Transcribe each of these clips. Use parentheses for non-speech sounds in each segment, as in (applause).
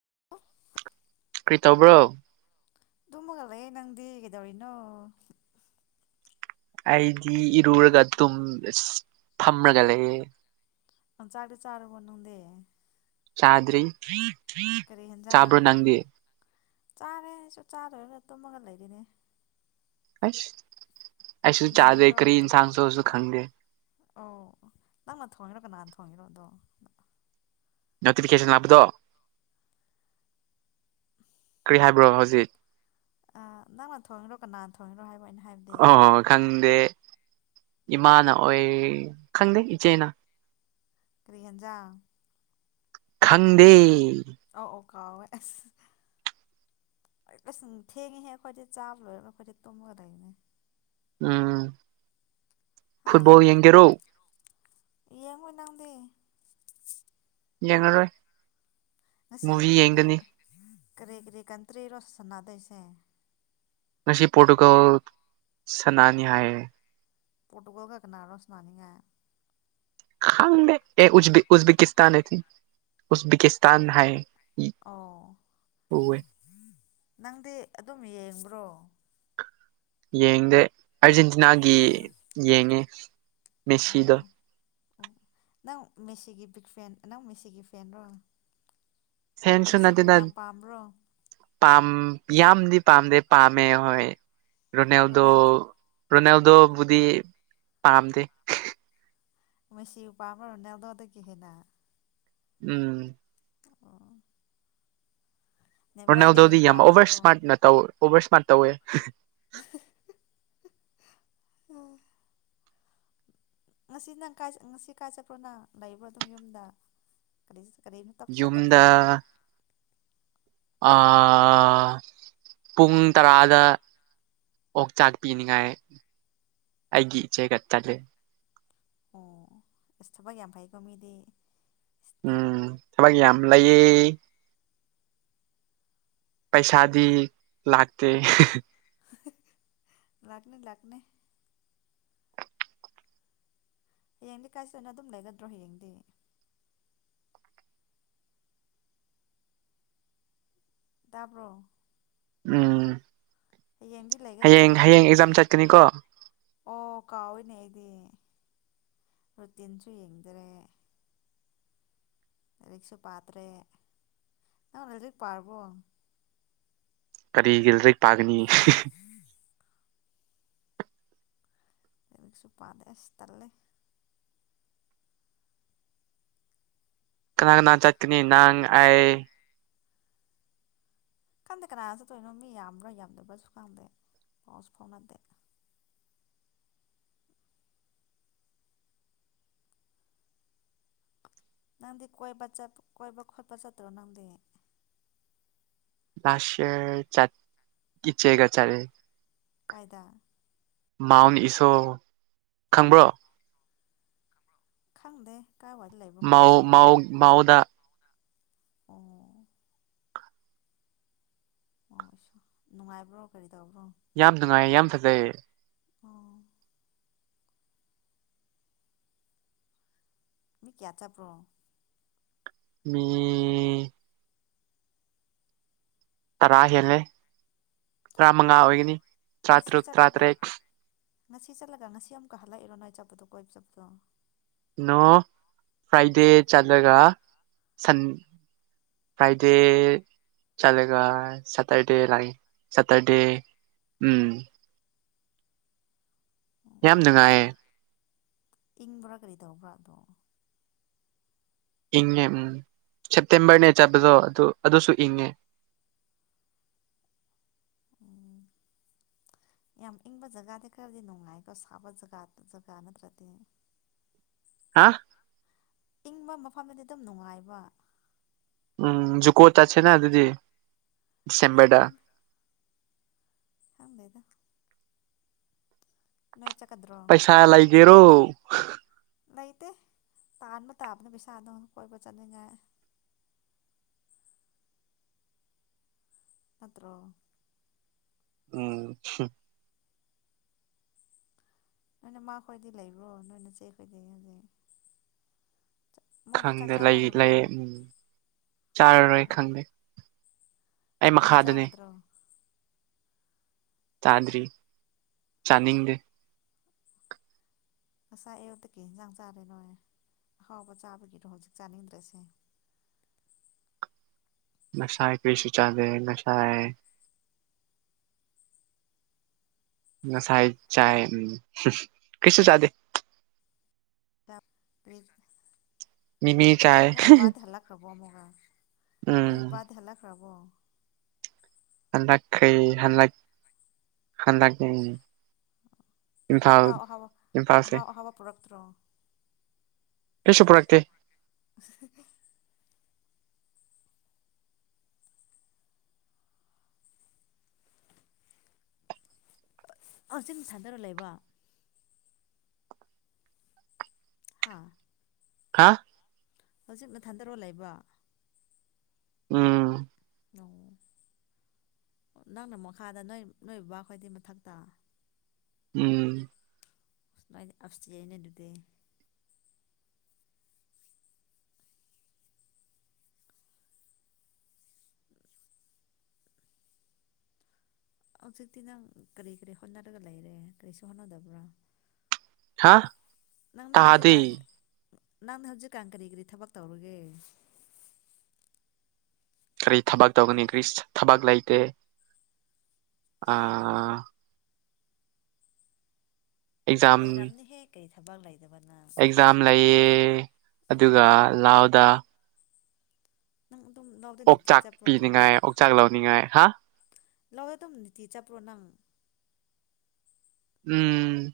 (inaudible) ꯀꯔꯤ ꯇꯧꯕ꯭ꯔꯣ꯫ ꯇꯨꯝꯃꯒ ꯂꯩꯌꯦ ꯅꯪꯗꯤ ꯀꯦꯗꯧꯔꯤꯅꯣ꯫ ꯑꯩꯗꯤ ꯏꯔꯨꯔꯒ ꯇꯨꯝ ꯔꯥ ꯐꯝꯔꯒ ꯂꯩꯌꯦ꯫ ꯆꯥꯛ ꯆꯥꯗꯤ ꯆꯥꯔꯕꯣ ꯅꯪꯗꯤ꯫ ꯆꯥꯗꯔꯤ꯫ ꯀꯔꯤ ꯌꯦꯟꯖꯥꯡ ꯆꯥꯕꯔꯣ ꯅ ꯪꯗꯤ꯫ ꯆꯥꯔꯦ ꯑꯩꯁꯨ ꯆꯥꯗꯣꯏꯔꯒ ꯇꯨꯝꯃꯒ ꯂꯩꯔꯤꯅꯦ꯫ ꯑꯁ꯫ ꯑꯩꯁꯨ ꯆꯥꯗꯦ ꯉꯟꯗ꯭ꯔꯣ ꯀ꯭ꯔꯤꯟ ꯁꯥꯡꯁꯣ ꯁꯨ ꯈꯪꯗꯦ꯫ ꯑꯣ ꯅꯪꯅ ꯊꯣꯡꯉꯤꯔꯣ ꯀꯅꯥꯅ ꯊꯣꯡꯉꯤꯅꯣꯗꯣ ꯅꯣꯇꯤꯐꯤꯀꯦꯁꯟ ꯂꯥꯛꯄꯗꯣ ꯀꯔꯤ ꯍꯥꯏꯕ꯭ꯔꯣ ꯍꯧꯖꯤꯛ ꯑ ꯅꯪꯅ ꯊꯣꯡꯉꯤꯔꯣ ꯀꯅꯥꯅ ꯊꯣꯡꯉꯤꯔꯣ ꯍꯥꯏꯕ ꯑꯩꯅ ꯍꯥꯏꯕꯗꯤ ꯑꯣ ꯈꯪꯗꯦ ꯏꯃꯥꯅ ꯑꯣꯏ ꯈꯪꯗꯦ ꯏꯆꯦꯅ ꯀ꯭ꯔꯤ ꯍꯦꯟꯖꯥꯡ ꯈꯪꯗꯦ ꯑ ꯑꯣ ꯍꯥꯎꯋꯦ ꯑꯁ ꯑꯁ ꯊꯦꯡꯉꯤꯍꯦ ꯑꯈꯣꯏꯗꯤ ꯆꯥꯕ ꯂꯣꯏꯔꯒ ꯑꯈꯣꯏꯗꯤ ꯇꯨꯝꯃꯗꯣꯢꯅꯤ ꯎꯝ ꯍꯥ ꯐꯨꯠꯕꯣꯜ ꯌꯦꯡꯒꯦꯔꯣ ꯌꯦꯡꯉꯣ ꯅꯪꯗꯤ ꯌꯦꯉꯔꯣꯢ ꯉꯁꯤ ꯑ ꯌꯦꯡꯒꯅꯤ ꯀꯔꯤ ꯀꯔꯤ ꯀꯟꯇ꯭ꯔꯤꯔꯣ ꯁꯥꯟꯟꯅꯗꯣꯏꯁꯦ ꯉꯁꯤ ꯄꯣꯔꯇꯨꯒꯜ ꯁꯅꯥꯅꯤ ꯍꯥꯏ ꯄꯣꯇꯨꯒꯜꯒ ꯀꯅꯔꯣ ꯁꯅꯥꯗꯣꯢꯁꯦ ꯈꯪꯗꯦ ꯑꯦ ꯎꯖꯕꯤꯛ ꯎꯖꯕꯤꯀꯤꯇꯥꯟ ꯎꯖꯕꯤꯀꯤꯁꯇꯥꯟ ꯍꯥꯏꯌꯦ ꯑꯣ ꯎꯋꯦ ꯅꯪꯗꯤ ꯑꯗꯨꯝ ꯌꯦꯡꯕ꯭ꯔꯣ ꯌꯦꯡꯗꯦ ꯑꯔꯖꯦꯟꯇꯤꯅꯥꯒꯤ ꯌꯦꯡꯉꯦ ꯃꯦꯁꯤꯗꯣ ꯑꯣ ꯑꯣ ꯅꯪ ꯃꯦꯁꯤꯒꯤ ꯕꯤꯛ ꯐꯦꯟ ꯅꯪ ꯃꯦꯁꯤꯒꯤ ꯐꯦꯟꯔꯣ ꯐꯦꯟꯁꯦ ꯃꯦꯁꯤꯕꯨ ꯅꯠꯇꯦꯗ ꯌꯥꯝ ꯄꯥꯝꯕ꯭ꯔꯣ ꯄꯥꯝ ꯌꯥꯝꯗꯤ ꯄꯥꯝꯗꯦ ꯄꯥꯝꯃꯦ ꯍꯣꯏ ꯔꯣꯅꯦꯜꯗꯣ ꯔꯣꯅꯥꯜꯗꯣ ꯔꯣꯅꯥꯜꯗꯣꯕꯨꯗꯤ ꯄꯥꯝꯗꯦ ꯃꯦꯁꯤ ꯄꯝꯕ꯭ꯔꯣ ꯔꯣꯅꯥꯜꯗꯣꯗꯒꯤ ꯍꯦꯟꯅ ꯎꯝ ꯑꯣ ꯅꯦꯃꯥꯔꯗꯤ ꯔꯣꯅꯥꯜꯗꯣꯗꯤ ꯌꯥꯝ ꯑꯣꯕꯔ ꯄꯥꯝꯗꯕ꯭ꯔꯣ ꯁ꯭ꯃꯥꯔꯠ ꯅ ꯇꯧ ꯑꯣꯕꯔ ꯁ꯭ꯃꯥꯔꯠ ꯇꯧꯋꯦ ꯑꯣ ꯉꯁꯤ ꯅꯪ ꯀꯥꯢ ꯉꯁꯤ ꯀꯥꯏ ꯆꯠꯄ꯭ꯔꯣ ꯅꯪ ꯂꯩꯕ꯭ꯔꯣ ꯑꯗꯨꯝ ꯌꯨꯝꯗ ꯀꯔꯤ ꯀꯔꯤꯝ ꯇꯞ ꯌꯨꯝꯗ ꯆꯠꯇꯕ꯭ꯔꯣ ꯑꯥ ꯄꯨꯡ ꯇꯔꯥꯗ ꯑꯣꯛꯆꯥꯛ ꯄꯤꯅꯤꯡꯉꯥꯏ ꯑꯩꯒꯤ ꯏꯆꯦꯒ ꯆꯠꯂꯦ ꯑꯣ ꯑꯁ ꯊꯕꯛ ꯌꯥꯝ ꯐꯩꯀꯣ ꯃꯤꯗꯤ ꯎꯝ ꯊꯕꯛ ꯌꯥꯝ ꯂꯩꯌꯦ ꯄꯩꯁꯥꯗꯤ ꯂꯥꯛꯇꯦ ꯂꯥꯛꯀꯅꯤ ꯂꯥꯛꯀꯅꯤ ꯍꯌꯦꯡꯗꯤ ꯀꯥꯏꯆꯅ ꯑꯗꯨꯝ ꯂꯩꯒꯗ꯭ꯔꯣ ꯍꯌꯦꯡꯗꯤ ꯇꯕ꯭ꯔꯣ꯫ ꯎꯝ꯫ ꯂꯩꯒꯗ꯭ꯔꯣ ꯍꯌꯦꯡ ꯍꯌꯦꯡ ꯑꯦꯛꯖꯥꯝ ꯆꯠꯀꯅꯤꯀꯣ꯫ ꯑꯣ ꯀꯥꯎꯑꯣꯏꯅꯦ ꯑꯩꯗꯤ ꯔꯨꯇꯤꯟꯁꯨ ꯌꯦꯡꯗꯔꯦ꯫ ꯂꯔꯤꯛꯁꯨ ꯄꯥꯇ꯭ꯔꯦ ꯑ ꯂꯔꯤꯛ ꯄꯥꯔꯕꯣ꯫ ꯀꯔꯤꯒꯤꯜꯗ꯭ꯔ ꯄꯥꯒꯅꯤ꯫ ꯑꯗꯨꯛꯁꯨ ꯄꯥꯗꯦꯁ ꯇꯜꯂꯦ꯫ ꯀꯅꯥ ꯀꯅꯥ ꯆꯠꯀꯅꯤ ꯅꯪ ꯑꯩ꯫ ꯈꯪꯗꯦ ꯀꯅꯥꯅꯁꯨ ꯇꯣꯏꯅꯣ ꯃꯤ ꯌꯥꯝꯕ꯭ꯔꯥ ꯌꯥꯝꯗꯕ꯭ꯔꯥꯁꯨ ꯈꯪꯗꯦ ꯄꯥꯎꯁꯨ ꯐꯥꯎꯅꯗꯦ꯫ ꯅꯪꯗꯤ ꯀꯣꯏꯕ ꯀꯣꯏꯕ ꯈꯣꯠꯄ ꯆꯠꯇ꯭ꯔꯣ ꯅꯪꯗꯤ꯫ ꯂꯁꯦ ꯆꯠ ꯏꯆꯦꯒ ꯆꯠꯌꯦ꯫ ꯀꯥꯏꯗ꯫ ꯃꯥꯎꯟ ꯏꯁꯣ ꯈꯪꯕ꯭ꯔꯣ꯫ ꯈꯪꯗꯦ꯫ ꯀꯥꯏꯋꯥꯏꯗ ꯂꯩꯕ꯭ꯔꯣ ꯃꯥꯎ ꯏꯁꯣꯗꯣ ꯃꯥꯎ ꯃꯥꯎꯗ꯫ ꯑꯣ꯫ ꯍ ꯅꯨꯡꯉꯥꯏꯕ꯭ꯔꯣ ꯀꯔꯤ ꯇꯧꯕ꯭ꯔꯣ꯫ ꯌꯥꯝ ꯅꯨꯡꯉꯥꯏꯌꯦ ꯌꯥꯝ ꯐꯖꯩ꯫ ꯑꯣ꯫ ꯃꯤ ꯀꯌꯥ ꯆꯠꯄ꯭ꯔꯣ꯫ ꯃꯤ꯫ ꯇꯔꯥ ꯍꯦꯜꯂꯦ꯫ ꯇꯔꯥꯃꯉꯥ ꯑꯣꯏꯒꯅꯤ ꯉꯁꯤ ꯇꯔꯥꯇꯔꯨꯛ ꯆꯠꯂꯒ ꯇꯔꯥꯇꯔꯦꯠ꯫ ꯉꯁꯤ ꯆꯠꯂꯒ ꯉꯁꯤ ꯑꯃꯨꯛꯀ ꯍꯜꯂꯛꯏꯔꯣ ꯅꯪ ꯆꯠꯄꯗꯣ ꯀꯣꯏ ꯏꯕ ꯆꯠꯄꯗꯣ꯫ ꯅꯣ ꯐ꯭ꯔꯥꯏꯗꯦ ꯆꯠꯂꯒ ꯁꯟ ꯐ꯭ꯔꯥꯏꯗꯦ ꯆꯠꯂꯒ ꯁꯇꯔꯗꯦ ꯂꯥꯛꯦ ꯁꯇꯔꯗꯦ ꯎꯝ꯫ ꯌꯥꯝ ꯅꯨꯡꯉꯥꯏꯌꯦ꯫ ꯏꯪꯕꯔꯥ ꯀꯔꯤꯗ ꯋꯥꯥꯗ꯫ ꯏꯪꯉꯦ ꯎꯝ ꯁꯦꯞꯇꯦꯝꯕꯔꯅꯦ ꯆꯠꯄꯗꯣ ꯑꯗꯨ ꯑꯗꯨꯁꯨ ꯏꯪꯉꯦ꯫ ꯎꯝ ꯌꯥꯝ ꯏꯪꯕ ꯖꯒꯥꯗꯤ ꯈꯔꯗꯤ ꯅꯨꯡꯉꯥꯏꯀꯣ ꯁꯥꯕ ꯖꯒꯥ ꯖꯒꯥ ꯅꯠꯇ꯭ꯔꯗꯤ꯫ ꯍꯥ꯫ ꯏꯪꯕ ꯃꯐꯝꯗꯗꯤ ꯑꯗꯨꯝ ꯅꯨꯡꯉꯥꯏꯕ꯫ ꯎꯝ ꯖꯨ ꯀꯣꯠ ꯆꯠꯁꯦꯅ ꯑꯗꯨꯤꯗꯤ꯫ ꯗꯤꯁꯦꯝꯗ꯫ ꯍꯥꯞꯕꯣꯏꯗ꯫ (inaudible) ꯄꯩꯁꯥ ꯂꯏꯒꯦꯔꯣ꯫ ꯂꯩꯇꯦ ꯇꯥꯟꯕ ꯇꯥꯕꯅ ꯄꯩꯁꯥꯗꯣ ꯀꯣꯏꯕ ꯆꯠꯅꯤꯡꯉꯥꯏ꯫ ꯅꯠꯇ꯭ꯔꯣ꯫ ꯎꯝ꯫ ꯅꯣꯏꯅ ꯃꯥ ꯈꯣꯏꯗꯤ ꯂꯩꯕ꯭ꯔꯣ ꯅꯣꯏꯅ ꯆꯦ ꯈꯣꯏꯗꯩ ꯍꯧꯖꯤꯛ꯫ ꯃꯣꯏꯗꯤ ꯆꯥꯛ ꯈꯪꯗꯦ ꯂꯩ ꯆꯥꯅꯔꯕꯣ ꯂꯩ ꯎꯝ ꯆꯥꯔꯔꯣꯏ ꯑꯣ ꯈꯪꯗꯦ꯫ ꯑꯩ ꯅꯪꯗꯤ ꯃꯈꯥꯗꯅꯦ ꯆꯥꯒꯗ꯭ꯔꯣ꯫ ꯆꯥꯗ꯭ꯔꯤ ꯆꯥꯅꯤꯡꯗꯦ꯫ ꯉꯁꯥ ꯑꯌꯨꯛꯇꯀꯤ ꯏꯟꯁꯥꯡ ꯆꯥꯔꯦꯅꯣ ꯑꯍꯥꯎꯕ ꯆꯥꯕꯒꯤꯗꯣ ꯍꯧꯖꯤꯛ ꯆꯥꯅꯤꯡꯗ꯭ꯔꯁꯦ ꯅꯁꯥ ꯀꯔꯤꯁꯨꯨ ꯆꯥꯗ ꯅꯁꯥ ꯉꯁꯥꯏ ꯆꯥꯏ ꯎꯝ ꯀꯤꯁꯁꯨ ꯆꯥꯗꯦ ꯆꯔꯤ ꯃꯤꯃꯤ ꯆꯥꯏ ꯑ ꯙ ꯍꯂꯥ ꯈ꯭ꯔꯕ ꯑꯃꯒ ꯎꯝ ꯗ ꯍꯂꯥ ꯈꯔꯕ ꯑꯗꯣ ꯍꯗꯈꯩ ꯍꯥꯟꯂ ꯍꯥꯟꯗ ꯍꯥꯎꯍꯕ ꯍꯥꯎ ꯑꯍꯕ ꯄꯔꯛꯛꯇ꯭ꯔꯣ ꯑꯦꯁꯨꯣ ꯄ꯭ꯔꯥꯥꯛꯇ ꯁ ꯍꯧꯖꯤꯤꯡ ꯁꯥꯟꯗꯔ ꯂꯩꯕ ꯍꯥꯥ ꯍꯥ ꯍꯧꯖꯤꯛ ꯃꯊꯟꯗꯔꯣ ꯂꯩꯕ ꯎꯝ ꯑꯣ ꯅꯪꯅ ꯃꯈꯥꯗ ꯅꯣꯏ ꯅꯣꯏ ꯕꯥꯈꯣꯏꯗꯤ ꯃꯊꯛꯇ ꯎꯝ ꯃꯥꯏ ꯑꯞꯇ ꯌꯥꯏꯅ ꯑꯗꯨꯗ ꯍꯧꯖꯤꯛꯇꯤ ꯅꯪ ꯀꯔꯤ ꯀꯔꯤ ꯍꯣꯠꯅꯔꯒ ꯂꯩꯔꯦ ꯀꯔꯤꯁꯨ ꯍꯣꯠꯅꯗꯕ꯭ꯔꯥ ꯍꯥ ꯇꯍꯗꯤ ꯅꯪꯅ ꯍꯧꯖꯤꯛꯀꯥꯟ ꯀꯔꯤ ꯀꯔꯤ ꯊꯕꯛ ꯇꯧꯔꯒꯦ ꯀꯔꯤ ꯊꯕꯛ ꯇꯧꯒꯅꯤ ꯒ꯭ꯔꯤꯁ ꯊꯕꯛ ꯂꯩꯇꯦ ꯑꯥ ꯑꯦꯛꯖꯥꯝ ꯂꯩꯔꯝꯅꯤ ꯍꯦ ꯀꯩ ꯊꯕꯥꯡ ꯂꯥꯏ ꯑꯦꯛꯖꯥꯝ ꯂꯩꯌꯦ ꯑꯗꯨꯒ ꯑꯣ ꯂꯑꯣꯗ ꯎꯝ ꯑꯣꯛꯆꯥꯛ ꯄꯤꯅꯤꯡꯉꯥꯏ ꯑꯣꯛꯆꯥꯛ ꯂꯧꯅꯤꯡꯉꯥꯏ ꯍꯥ ꯂꯧꯒ ꯇꯧꯅꯤꯇꯤꯆ ꯄꯣꯅꯥꯝ ꯎꯝ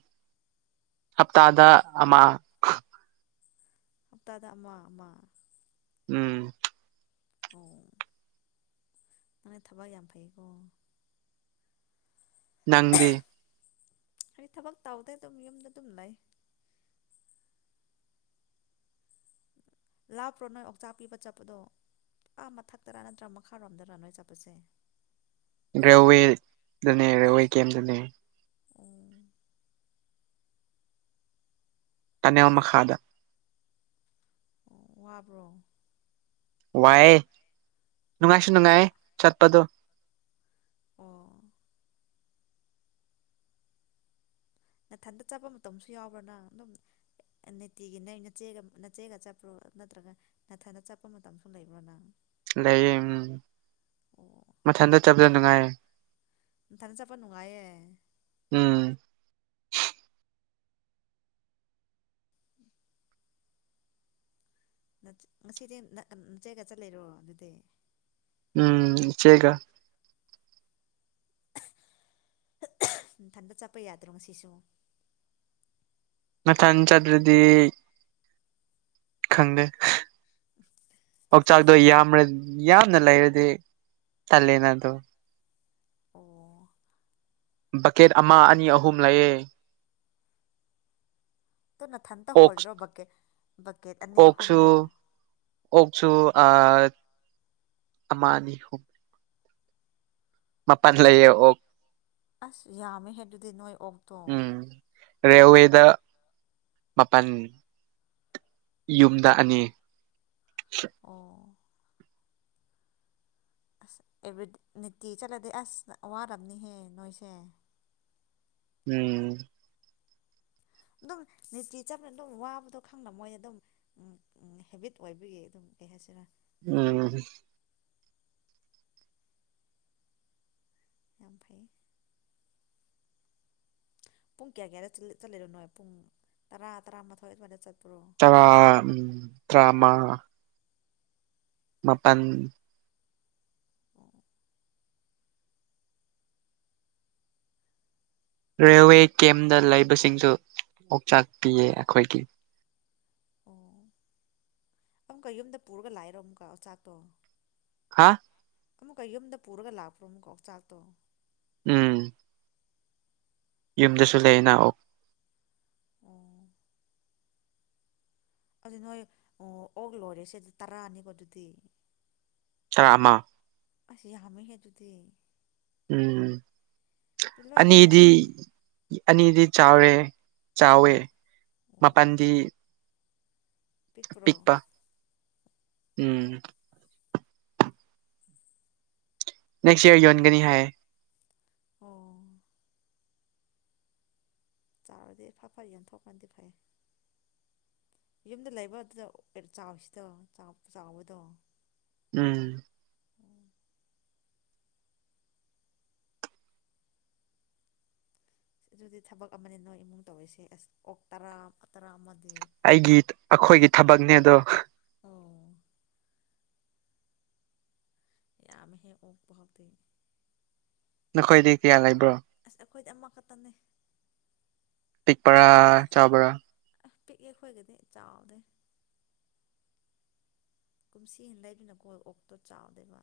ꯍꯞꯇꯥꯗ ꯑꯃ ꯍꯞꯇꯥꯗ ꯑꯃ ꯑꯃ ꯎꯝ ꯑꯣ ꯅꯅ ꯊꯕꯛ ꯌꯥꯝ ꯐꯩꯀꯣ ꯅꯪꯗꯤ ꯍꯥꯏꯗꯤ ꯊꯕꯛ ꯇꯧꯕꯗ ꯑꯗꯨꯝ ꯌꯨꯝꯗ ꯑꯗꯨꯝ ꯂꯩ ꯂꯥꯞꯄ꯭ꯔꯣ ꯅꯣꯏ ꯑꯣꯛꯆꯥꯛ ꯄꯤꯕ ꯆꯠꯄꯗꯣ ꯄꯨꯥ ꯃꯊꯛꯇꯔ ꯅꯠꯇ꯭ꯔꯥ ꯃꯈꯥꯔꯣꯝꯗꯔ ꯅꯣꯏ ꯆꯠꯄꯁꯦ ꯔꯦꯜꯋꯦꯗꯅꯦ ꯔꯦꯜꯋꯦ ꯀꯦꯝꯗꯅꯦ ꯑꯣ ꯇꯅꯦꯋꯥ ꯃꯈ ꯃꯈꯥꯗ ꯑꯣ ꯋꯥꯕ꯭ꯔꯣ ꯋꯥꯏꯦ ꯅꯨꯡꯉꯥꯏꯁꯨ ꯅꯨꯡꯉꯥꯏꯌꯦ ꯆꯠꯄꯗꯣ ꯑꯣ ꯅꯥꯊꯟꯗ ꯆꯠꯄ ꯃꯇꯝꯁꯨ ꯌꯥꯎꯕ꯭ꯔꯥ ꯅꯪ ꯑꯗꯨꯝ ꯅꯤꯇꯤꯒꯤ ꯅꯒ ꯅꯆꯦꯒ ꯆꯠꯄ꯭ꯔꯣ ꯅꯠꯇ꯭ꯔꯒ ꯅꯥꯊꯟꯗ ꯆꯠꯄ ꯃꯇꯝꯁꯨ ꯂꯩꯕ꯭ꯔꯣ ꯅꯪ ꯂꯩꯌꯦ ꯎꯝ ꯑꯣ ꯃꯊꯟꯗ ꯆꯕꯗ ꯅꯨꯡꯉꯥꯏꯌꯦ ꯇꯅꯤ ꯆꯄ ꯅꯨꯅꯨꯡ ꯉꯥꯏꯦ ꯎꯝ ꯉꯁꯤꯗꯤ ꯅꯆꯦꯒ ꯆꯠ ꯂꯩꯔꯣ ꯑꯗꯨꯗꯤ ꯎꯝ ꯁꯦꯒ ꯏꯊꯟꯗ ꯆꯠꯄ ꯌꯥꯗ꯭ꯔꯣ ꯉꯁꯤꯁꯨ ꯃꯊꯪ ꯆꯠꯇ꯭ꯔꯗꯤ ꯈꯪꯗꯦ ꯑꯣ ꯆꯥꯛꯗ ꯀꯔꯤ ꯑ ꯌꯥꯝꯅ ꯂꯩꯔꯨꯗꯤ ꯇꯂꯦꯟꯗꯣ ꯑꯣ ꯕꯛꯀꯦꯠ ꯑꯃ ꯑꯅꯤ ꯑꯍꯨꯝ ꯂꯩꯌꯦꯦ ꯑꯗꯨꯣ ꯅꯊꯟꯇ ꯑꯣꯛꯁ ꯍꯣꯜꯂꯤꯔꯣ ꯕꯛꯀꯦꯠ ꯕꯛꯀꯦꯠ ꯑꯅꯤ ꯑꯍꯨꯝꯗꯣ ꯑ ꯑꯃ ꯑꯅꯤ ꯍꯨꯝ ꯃꯄꯥꯟꯥꯟ ꯂꯩꯌꯦ ꯑꯣ ꯑꯁ ꯌꯥꯝꯃꯦꯍ ꯑꯗꯨꯗꯤ ꯅꯣꯏ ꯑꯣꯛꯇꯣꯡ ꯎꯝ ꯔꯦꯜꯋꯦꯗ ꯃꯥꯄꯜ ꯌꯨꯝꯗ ꯑꯅꯤ ꯑꯣ ꯑꯁ ꯑꯦꯕ꯭ꯔꯤ ꯅꯤꯇꯤ ꯆꯠꯂꯗꯤ ꯑꯁ ꯋꯥꯔꯕꯅꯤꯍꯦ ꯅꯣꯏꯁꯦ ꯎꯝ ꯑꯗꯨꯝ ꯅꯤꯇꯤ ꯆꯥꯅ ꯑꯗꯨꯝ ꯋꯥꯕꯗꯣ ꯈꯪꯅ ꯃꯣꯏꯅ ꯑꯗꯨꯝ ꯍꯦꯕꯤꯠ ꯑꯣꯏꯕꯒꯤ ꯑꯗꯨꯝ ꯀꯩ ꯍꯥꯏꯁꯤꯔꯥ ꯎꯝ ꯉꯝ ꯐꯩ ꯄꯨꯡ ꯀꯌꯥ ꯀꯌꯥꯗ ꯆꯠꯂꯤꯔꯣꯅꯣ ꯄꯨꯡ ꯇꯔꯥ ꯇꯔꯥꯃꯊꯣꯏ ꯑꯗꯨꯋꯥꯏꯗ ꯆꯠꯄ꯭ꯔꯣ ꯇꯔ ꯎꯝ ꯗ꯭ꯔꯃꯥ ꯃꯥꯄꯜ ꯑꯣ ꯔꯦꯜꯋꯦ ꯀꯦꯝꯗ ꯂꯩꯕꯁꯤꯡꯁꯨ ꯑꯣꯛꯆꯥꯛ ꯄꯤꯌꯦ ꯑꯩꯈꯣꯏꯒꯤ ꯑꯣ ꯑꯃꯨꯛꯀ ꯌꯨꯝꯗ ꯄꯨꯔꯒ ꯂꯥꯛꯔꯣ ꯑꯃꯨꯛꯀ ꯆꯥꯛꯇꯣ ꯍꯥꯥ ꯑꯃꯨꯛꯀ ꯌꯨꯝꯗ ꯄꯨꯔꯒ ꯂꯥꯛꯄ꯭ꯔꯣ ꯑꯃꯨꯛꯀꯣ ꯆꯥꯛꯇꯣ ꯎꯝ ꯌꯨꯝꯗꯁꯨ ꯂꯩꯌꯦꯅ ꯑꯣ ꯑꯣ ꯑꯗꯨ ꯅꯣꯏ ꯑꯣꯛ ꯂꯣꯏꯔꯦ ꯁꯤꯦꯗ ꯇꯔꯥꯅꯤꯕ ꯑꯗꯨꯗꯤ ꯇꯔꯥ ꯑꯃ ꯑꯁ ꯌꯥꯝ ꯍꯦꯗꯨꯗꯤ ꯎꯝ ꯂꯣꯏ ꯑꯅꯤꯗꯤ ꯆꯥꯎꯔꯝꯅꯤ ꯑꯅꯤꯗꯤ ꯆꯔ ꯑꯣ ꯆꯥꯎꯋꯦ ꯃꯄꯜꯗꯤ ꯄꯤꯄ꯭ꯔꯣ ꯄꯤꯛꯄ ꯎꯝ ꯅꯦꯛꯁ ꯏꯌꯔ ꯌꯣꯟꯒꯅꯤ ꯍꯥꯏ ꯑꯣ ꯆꯥꯔꯗꯤ ꯐ ꯐ ꯌꯟꯊꯣꯛꯄꯗꯤ ꯐꯩ ꯌꯨꯝꯗ ꯂꯩꯕ ꯑꯗꯨꯗ ꯆꯥꯎꯁꯤꯗꯣ ꯆꯥꯎꯕꯗꯣ ꯎꯝ ꯑꯗꯨꯗꯤ ꯊꯕꯛ ꯑꯃꯅꯤ ꯅꯣꯏ ꯏꯃꯨꯡ ꯇꯧꯔꯤꯁꯦ ꯑꯁ ꯑꯣꯛ ꯇꯔꯥ ꯇꯔꯥ ꯑꯃꯗꯤ ꯑꯩꯒꯤ ꯑꯩꯈꯣꯏꯒꯤ ꯊꯕꯛꯅꯦ ꯑꯗꯣ ꯑꯣ ꯌꯥꯃꯦꯍꯤ ꯑꯣꯛꯐꯗꯤ ꯈꯣꯏꯗꯤ ꯀꯌꯥ ꯂꯩ ꯀ꯭ꯔ ꯑꯩꯈꯣꯏꯠ ꯑꯃ ꯈꯛꯇꯅꯦ ꯇꯤꯛꯄꯔꯥ ꯆꯥꯕꯔꯥ ꯄꯤꯛꯑꯦ ꯑꯩꯈꯣꯏꯒꯤꯗꯤ ꯆꯥꯎꯗꯦ ꯀꯨꯝꯁꯤ ꯂꯩꯗꯅꯀꯣ ꯑꯣꯛꯇꯣ ꯆꯥꯎꯗꯣꯏꯕ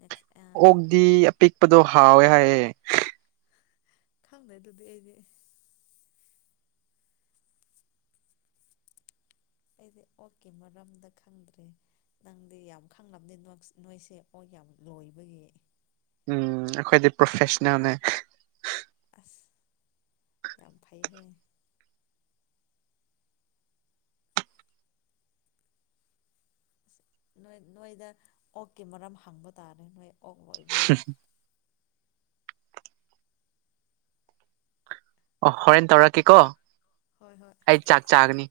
ꯅꯦꯛꯁ ꯑꯣꯛꯗꯤꯤ ꯑꯄꯤꯛꯄꯗꯣ ꯍꯥꯎꯋꯦ ꯍꯥꯏꯑꯦ ꯈꯪꯗꯦ ꯑꯗꯨꯗꯤ ꯑꯩꯗꯤ ꯑꯩꯗꯤ ꯑꯣꯛꯀꯤ ꯃꯔꯝꯗ ꯈꯪꯗ꯭ꯔꯦ ꯅꯪꯗꯤ ꯌꯥꯝ ꯈꯪꯕꯅꯤ ꯅꯣꯏꯁꯦ ꯑꯣꯛ ꯌꯥꯝ ꯂꯣꯏꯕꯒꯤ ꯎꯝ ꯑꯩꯈꯣꯏꯗꯤ ꯄ꯭ꯔꯣꯐꯦꯁꯅꯦꯜꯅꯦ ꯑꯁ ꯌꯥꯝ ꯐꯩꯍꯦ ꯑꯁ ꯅꯣꯏ ꯅꯣꯏꯗ ꯑꯣꯛꯀꯤ ꯃꯔꯝ ꯍꯪꯕ ꯇꯥꯔꯦ ꯅꯣꯏ ꯑꯣꯛ ꯂꯣꯏꯕꯒꯤ ꯑ ꯑꯣ ꯍꯣꯔꯦꯟ ꯇꯧꯔꯥ ꯀꯦ ꯀꯣ ꯍꯣꯏ ꯍꯣꯏ ꯑꯩ ꯆꯥꯛ ꯆꯥꯒꯅꯤ